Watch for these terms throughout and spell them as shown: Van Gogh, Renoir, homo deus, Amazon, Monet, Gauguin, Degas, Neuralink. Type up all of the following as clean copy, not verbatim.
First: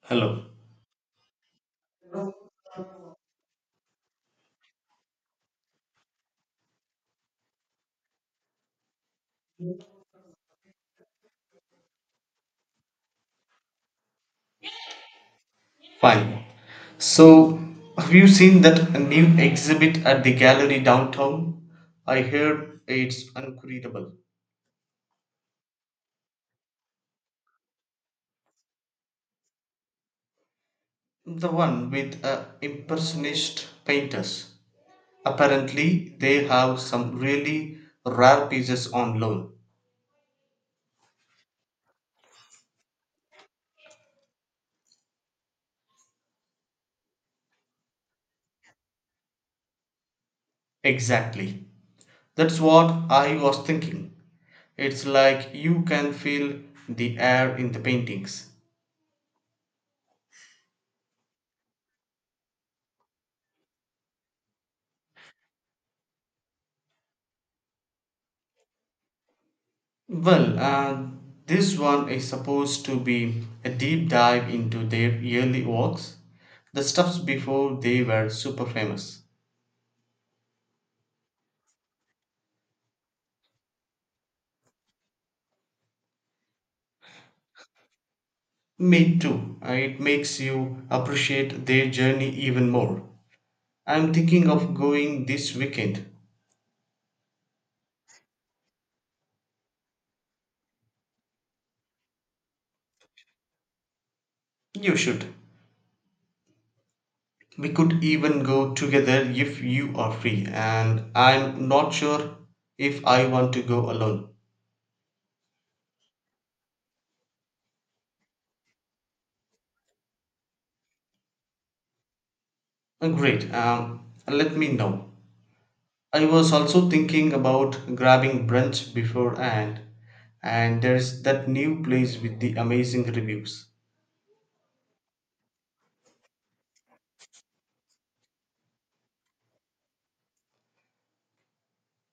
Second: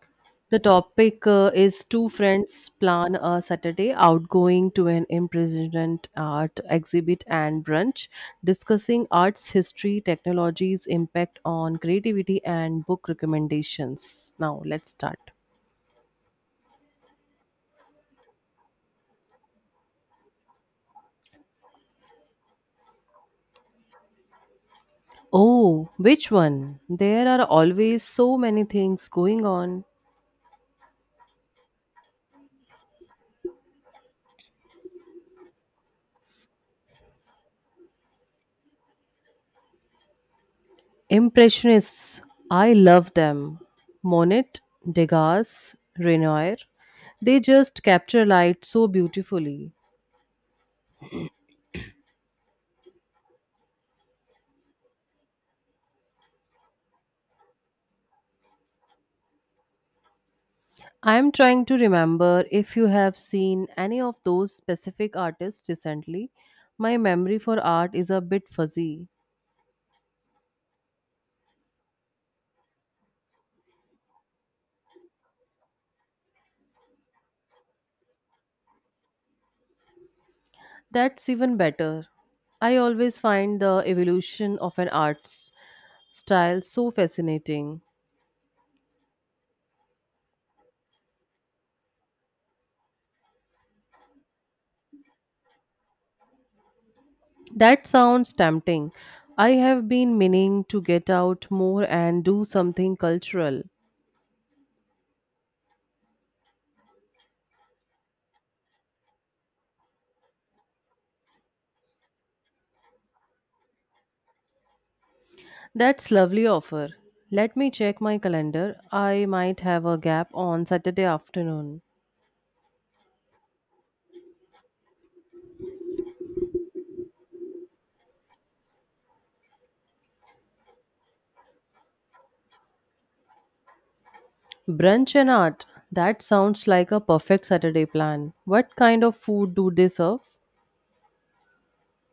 Hello. The topic is two friends plan a Saturday outgoing to an imprisonment art exhibit and brunch, discussing arts history, technology's impact on creativity, and book recommendations. Now, let's start. Fine. So, have you seen that new exhibit at the gallery downtown? I heard it's incredible. Oh, which one? There are always so many things going on. The one with impressionist painters. Apparently, they have some really rare pieces on loan. Impressionists, I love them. Monet, Degas, Renoir, they just capture light so beautifully. Exactly. That's what I was thinking. It's like you can feel the air in the paintings. I'm trying to remember if you have seen any of those specific artists recently. My memory for art is a bit fuzzy. Well, this one is supposed to be a deep dive into their early works, the stuffs before they were super famous. That's even better. I always find the evolution of an art's style so fascinating. Me too. It makes you appreciate their journey even more. I'm thinking of going this weekend. That sounds tempting. I have been meaning to get out more and do something cultural. You should. We could even go together if you are free, and I'm not sure if I want to go alone. That's lovely offer. Let me check my calendar. I might have a gap on Saturday afternoon. Great. Let me know. I was also thinking about grabbing brunch beforehand, and there's that new place with the amazing reviews. Brunch and art. That sounds like a perfect Saturday plan. What kind of food do they serve?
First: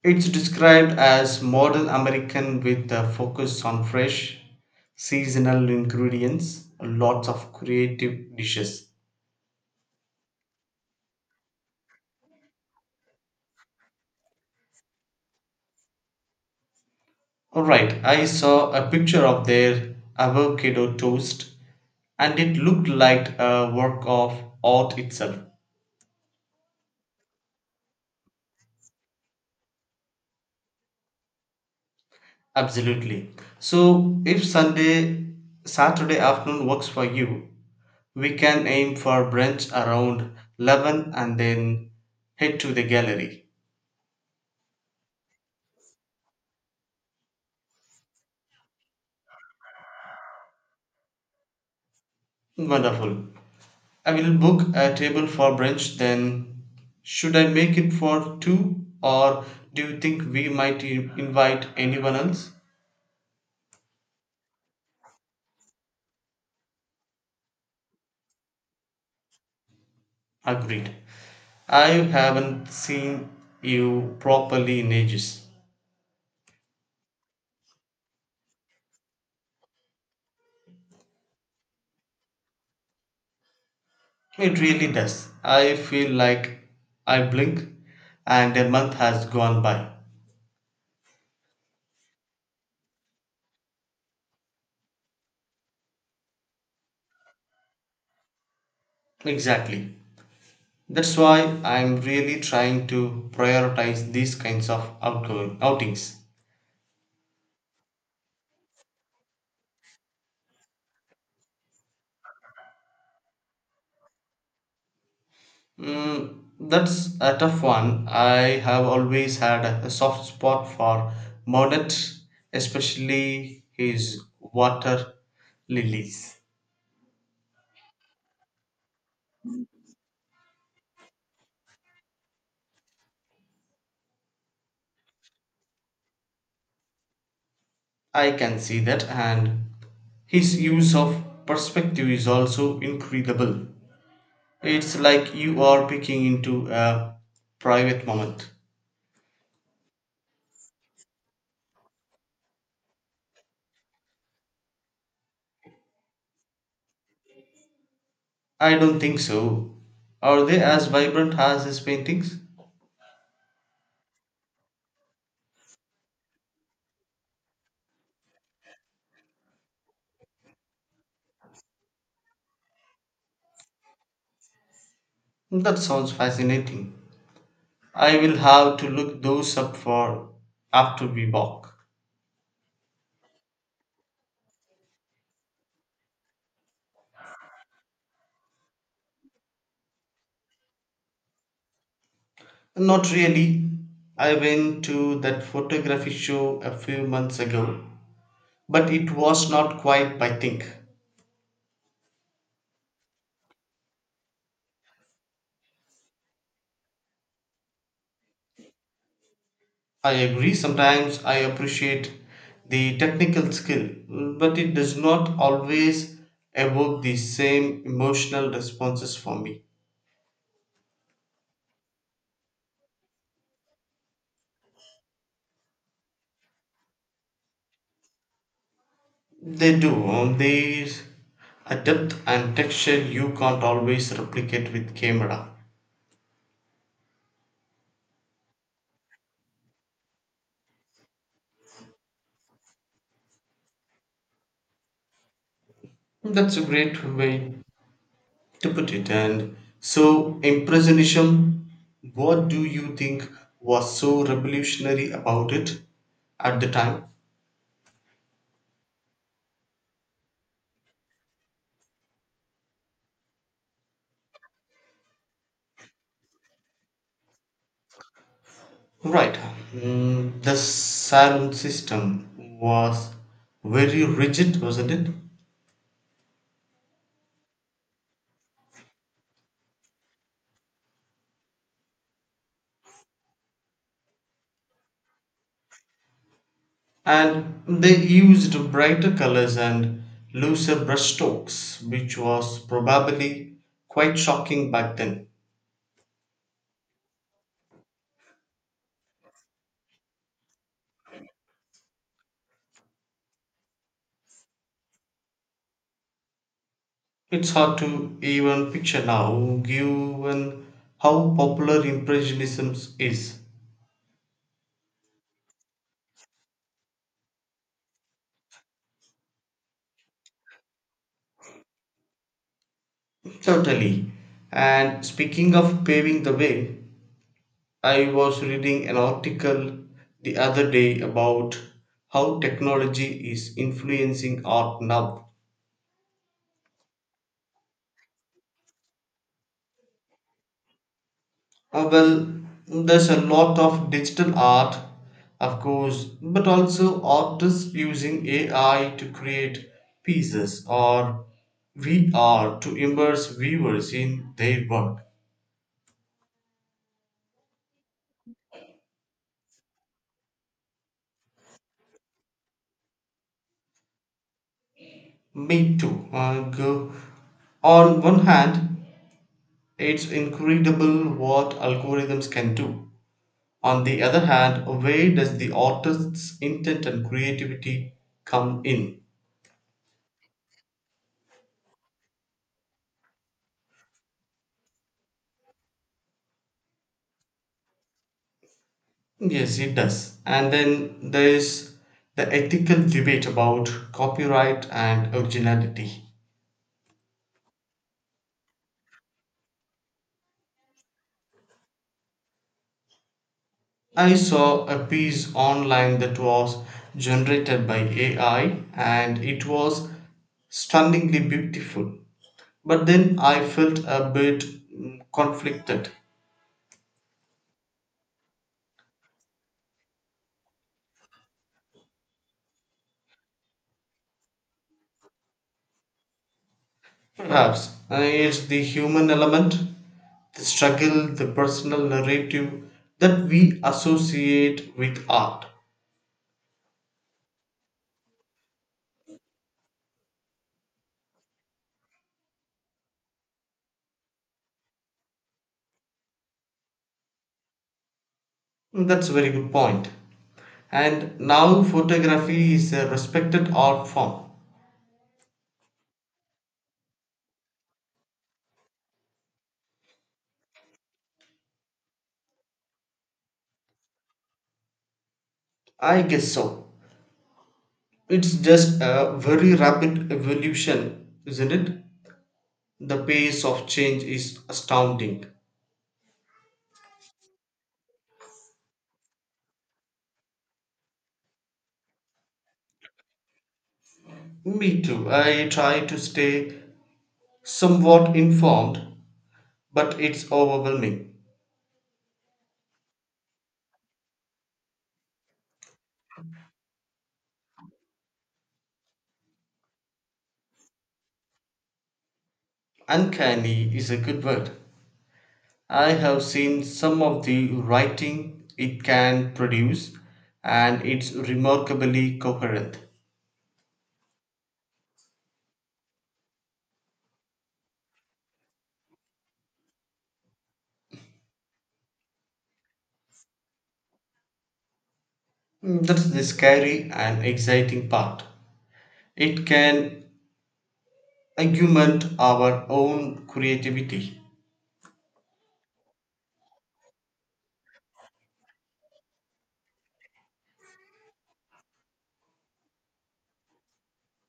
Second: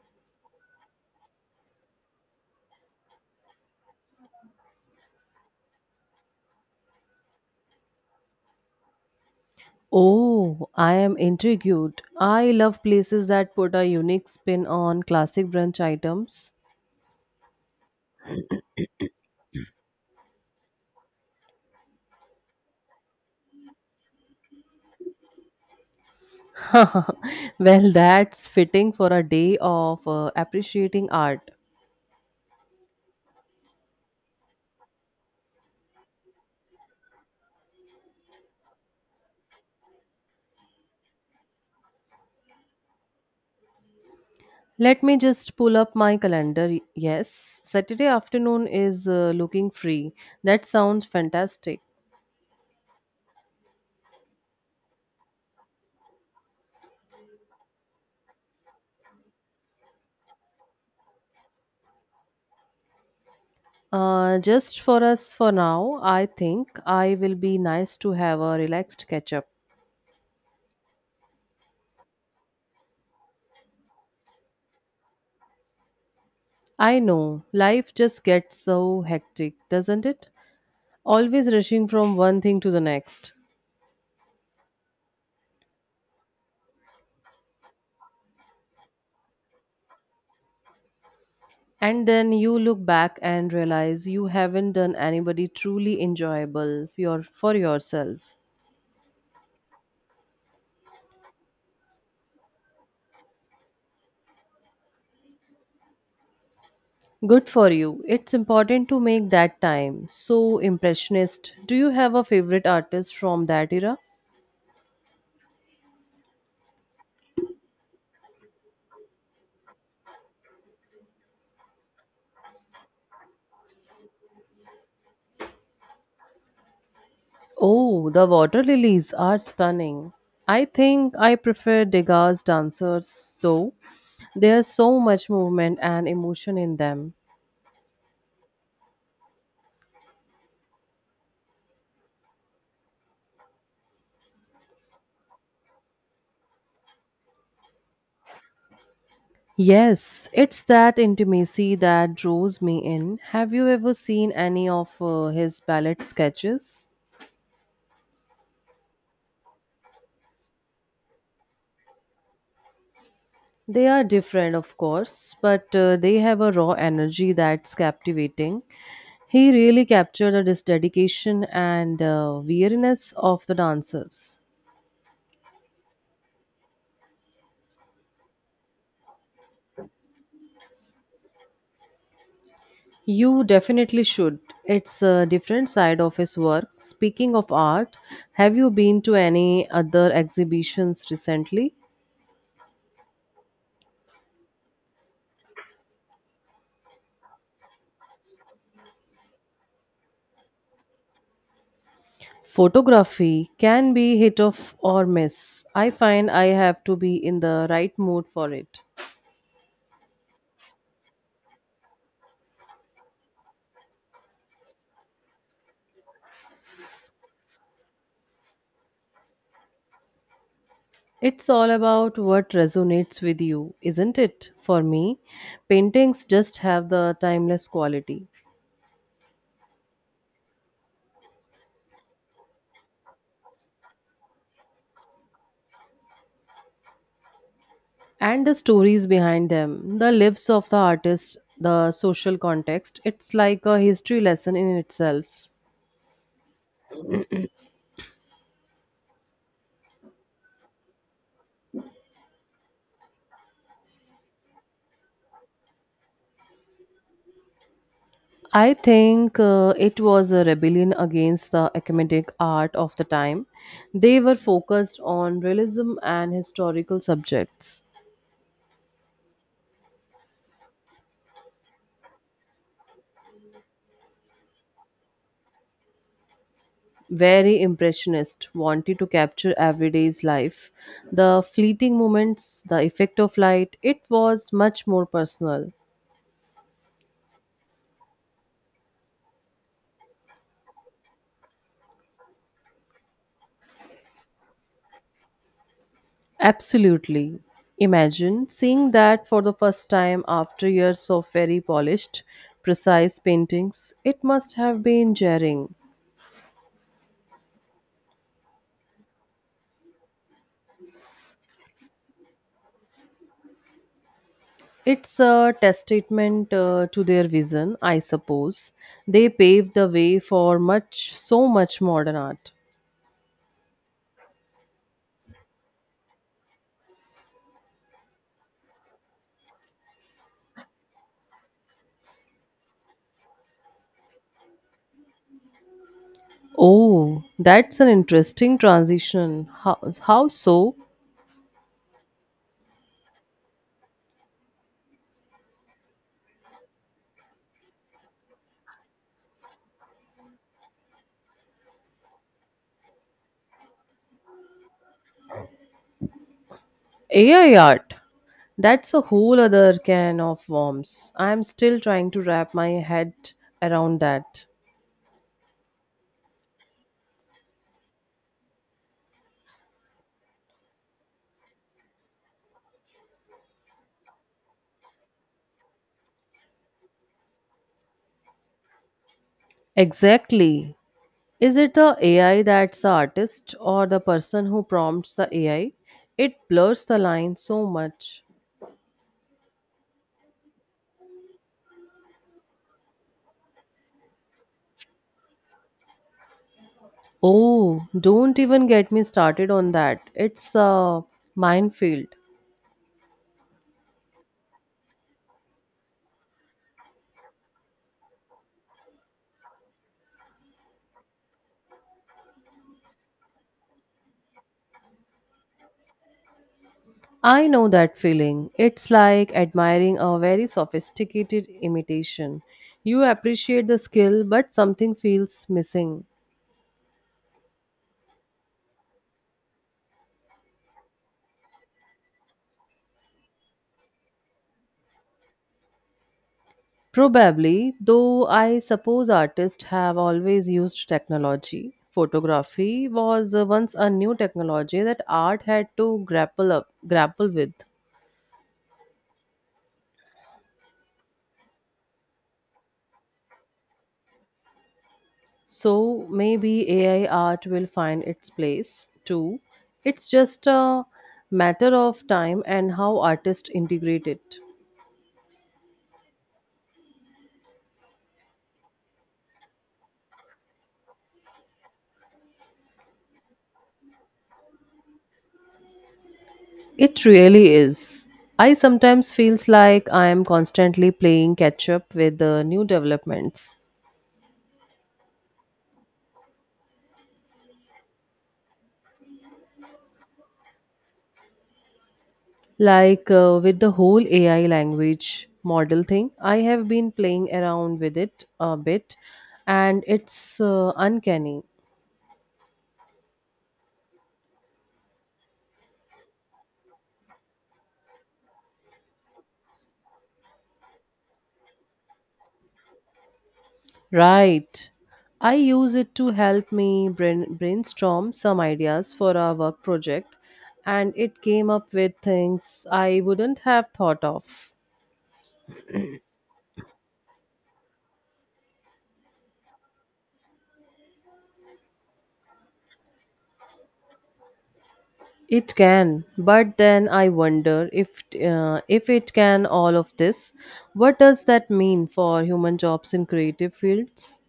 It's described as modern American with a focus on fresh, seasonal ingredients, lots of creative dishes. Oh, I am intrigued. I love places that put a unique spin on classic brunch items. Alright, I saw a picture of their avocado toast and it looked like a work of art itself. Well, that's fitting for a day of appreciating art. Absolutely. So if Saturday afternoon works for you, we can aim for brunch around 11 and then head to the gallery. Let me just pull up my calendar. Yes, Saturday afternoon is looking free. That sounds fantastic. Wonderful. I will book a table for brunch then. Should I make it for two or do you think we might invite anyone else? Just for us for now, I think I will be nice to have a relaxed catch up. Agreed. I haven't seen you properly in ages. I know, life just gets so hectic, doesn't it? Always rushing from one thing to the next. It really does. I feel like I blink and a month has gone by. And then you look back and realize you haven't done anybody truly enjoyable for yourself. Exactly. That's why I'm really trying to prioritize these kinds of outgoing outings. Good for you. It's important to make that time. So impressionist. Do you have a favorite artist from that era? Mm, that's a tough one. I have always had a soft spot for Monet, especially his water lilies. Oh, the water lilies are stunning. I think I prefer Degas' dancers though. There's so much movement and emotion in them. I can see that, and his use of perspective is also incredible. It's like you are peeking into a private moment. Yes, it's that intimacy that draws me in. Have you ever seen any of his ballet sketches? I don't think so. Are they as vibrant as his paintings? They are different, of course, but they have a raw energy that's captivating. He really captured the dedication and weariness of the dancers. That sounds fascinating. I will have to look those up for after we walk. You definitely should. It's a different side of his work. Speaking of art, have you been to any other exhibitions recently? Not really. I went to that photography show a few months ago, but it was not quite my thing. Photography can be hit off or miss. I find I have to be in the right mood for it. I agree, sometimes I appreciate the technical skill, but it does not always evoke the same emotional responses for me. It's all about what resonates with you, isn't it? For me, paintings just have the timeless quality, They do, there is a depth and texture you can't always replicate with camera. and the stories behind them, the lives of the artists, the social context. It's like a history lesson in itself. That's a great way to put it. And so, Impressionism, what do you think was so revolutionary about it at the time? I think it was a rebellion against the academic art of the time. They were focused on realism and historical subjects. Right. The saloon system was very rigid, wasn't it? Very impressionist, wanted to capture everyday's life, the fleeting moments, the effect of light. It was much more personal. And they used brighter colors and looser brushstrokes, which was probably quite shocking back then. Absolutely. Imagine seeing that for the first time after years of very polished, precise paintings. It must have been jarring. It's hard to even picture now, given how popular Impressionism is. It's a testament to their vision, I suppose. They paved the way for so much modern art. Certainly. And speaking of paving the way, I was reading an article the other day about how technology is influencing art now. Oh, that's an interesting transition. How so? Well, there's a lot of digital art, of course, but also artists using AI to create pieces or VR to immerse viewers in their work. AI art. That's a whole other can of worms. I'm still trying to wrap my head around that. Me too. Go. On one hand, it's incredible what algorithms can do. On the other hand, where does the artist's intent and creativity come in? Exactly. Is it the AI that's the artist or the person who prompts the AI? It blurs the line so much. Yes, it does. And then there is the ethical debate about copyright and originality. Oh, don't even get me started on that. It's a minefield. I saw a piece online that was generated by AI and it was stunningly beautiful. But then I felt a bit conflicted. I know that feeling. It's like admiring a very sophisticated imitation. You appreciate the skill, but something feels missing. Perhaps it's the human element, the struggle, the personal narrative that we associate with art. Probably, though I suppose artists have always used technology. Photography was once a new technology that art had to grapple with. That's a very good point. And now photography is a respected art form. So maybe AI art will find its place too. It's just a matter of time and how artists integrate it. I guess so. It's just a very rapid evolution, isn't it? The pace of change is astounding. It really is. I sometimes feels like I am constantly playing catch up with the new developments. Me too. I try to stay somewhat informed, but it's overwhelming. Like with the whole AI language model thing, I have been playing around with it a bit and it's uncanny. Uncanny is a good word. I have seen some of the writing it can produce, and it's remarkably coherent. Right. I use it to help me brainstorm some ideas for our work project and it came up with things I wouldn't have thought of. That's the scary and exciting part. It can augment our own creativity. It can, but then I wonder if it can all of this, what does that mean for human jobs in creative fields?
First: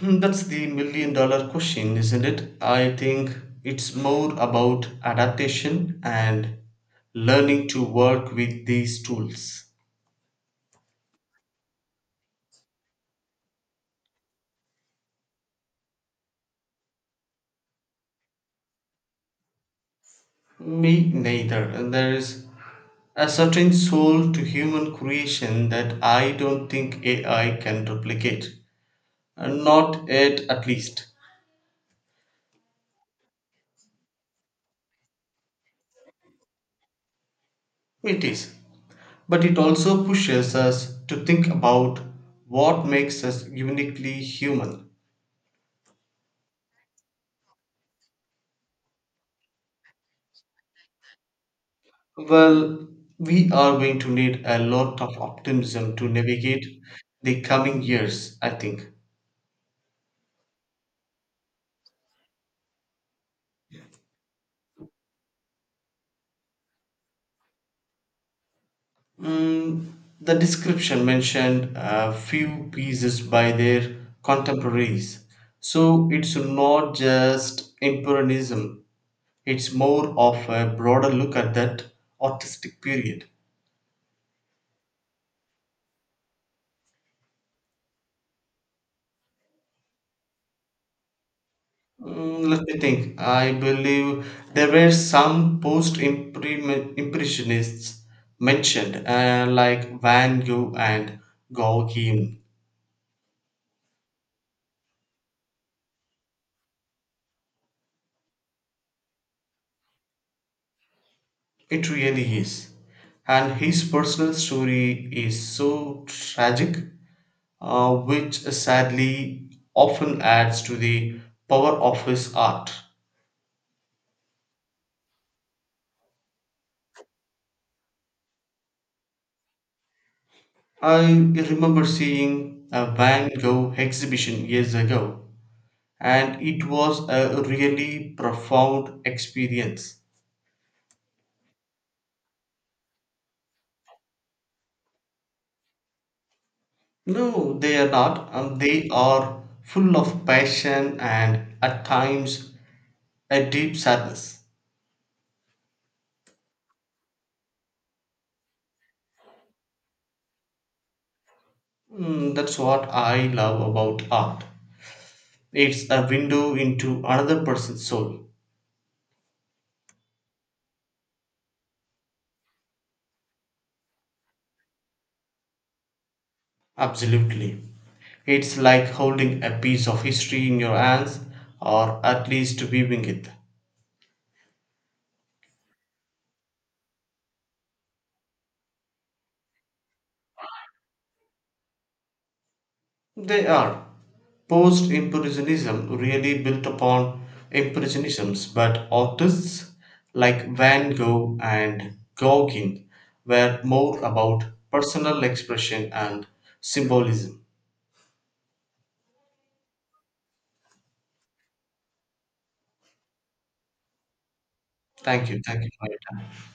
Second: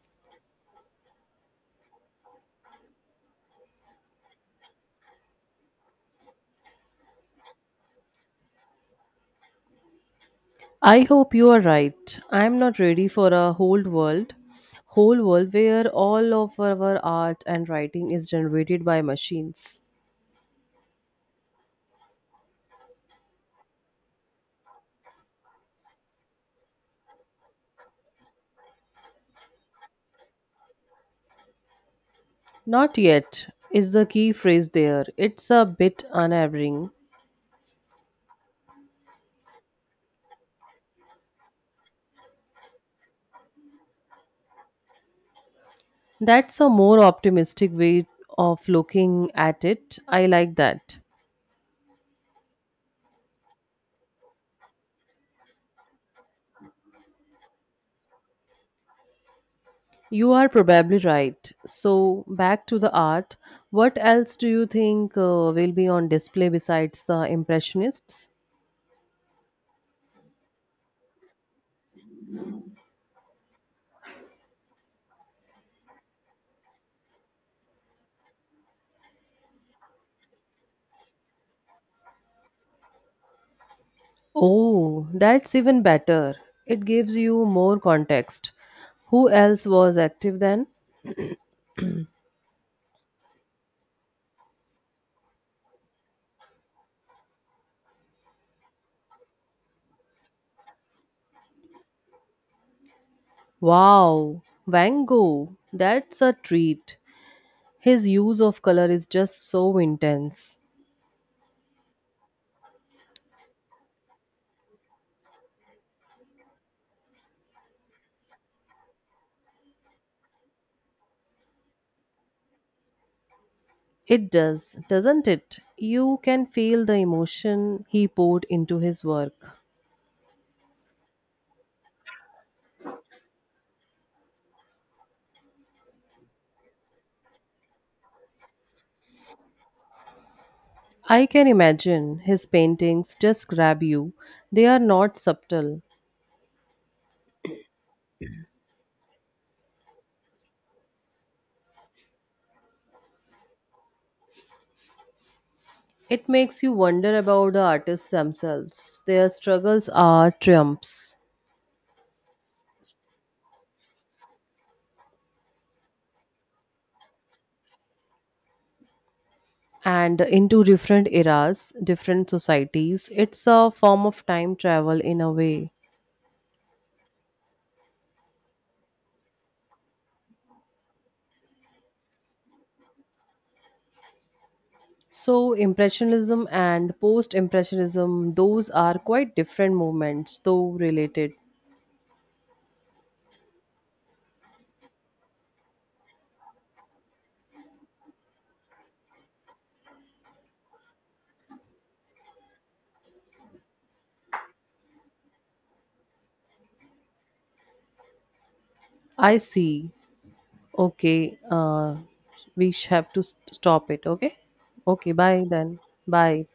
That's the million dollar question, isn't it? I think it's more about adaptation and learning to work with these tools. I hope you are right. I am not ready for a whole world where all of our art and writing is generated by machines. Me neither. There's a certain soul to human creation that I don't think AI can replicate. Not yet, at least. Not yet is the key phrase there. It's a bit unnerving. It is. But it also pushes us to think about what makes us uniquely human. That's a more optimistic way of looking at it. I like that. Well, we are going to need a lot of optimism to navigate the coming years, I think. You are probably right. So, back to the art. What else do you think will be on display besides the Impressionists? Mm, the description mentioned a few pieces by their contemporaries. So it's not just Impressionism, it's more of a broader look at that artistic period. Oh, that's even better. It gives you more context. Who else was active then? Let me think. I believe there were some post impressionists mentioned, like Van Gogh and Gauguin. Wow, Van Gogh. That's a treat. His use of color is just so intense. It really is. And his personal story is so tragic, which sadly often adds to the power of his art. It does, doesn't it? You can feel the emotion he poured into his work. I remember seeing a Van Gogh exhibition years ago, and it was a really profound experience. I can imagine his paintings just grab you. They are not subtle. No, they are not. They are full of passion and at times a deep sadness. It makes you wonder about the artists themselves. Their struggles are triumphs, That's what I love about art. It's a window into another person's soul. and into different eras, different societies. It's a form of time travel in a way. Absolutely. It's like holding a piece of history in your hands, or at least viewing it. So, Impressionism and Post Impressionism, those are quite different movements, though related. They are. Post Impressionism really built upon Impressionisms, but artists like Van Gogh and Gauguin were more about personal expression and symbolism. I see. Okay, we have to stop it. Okay? Okay, Thank you. bye Thank you then. for your time. Bye.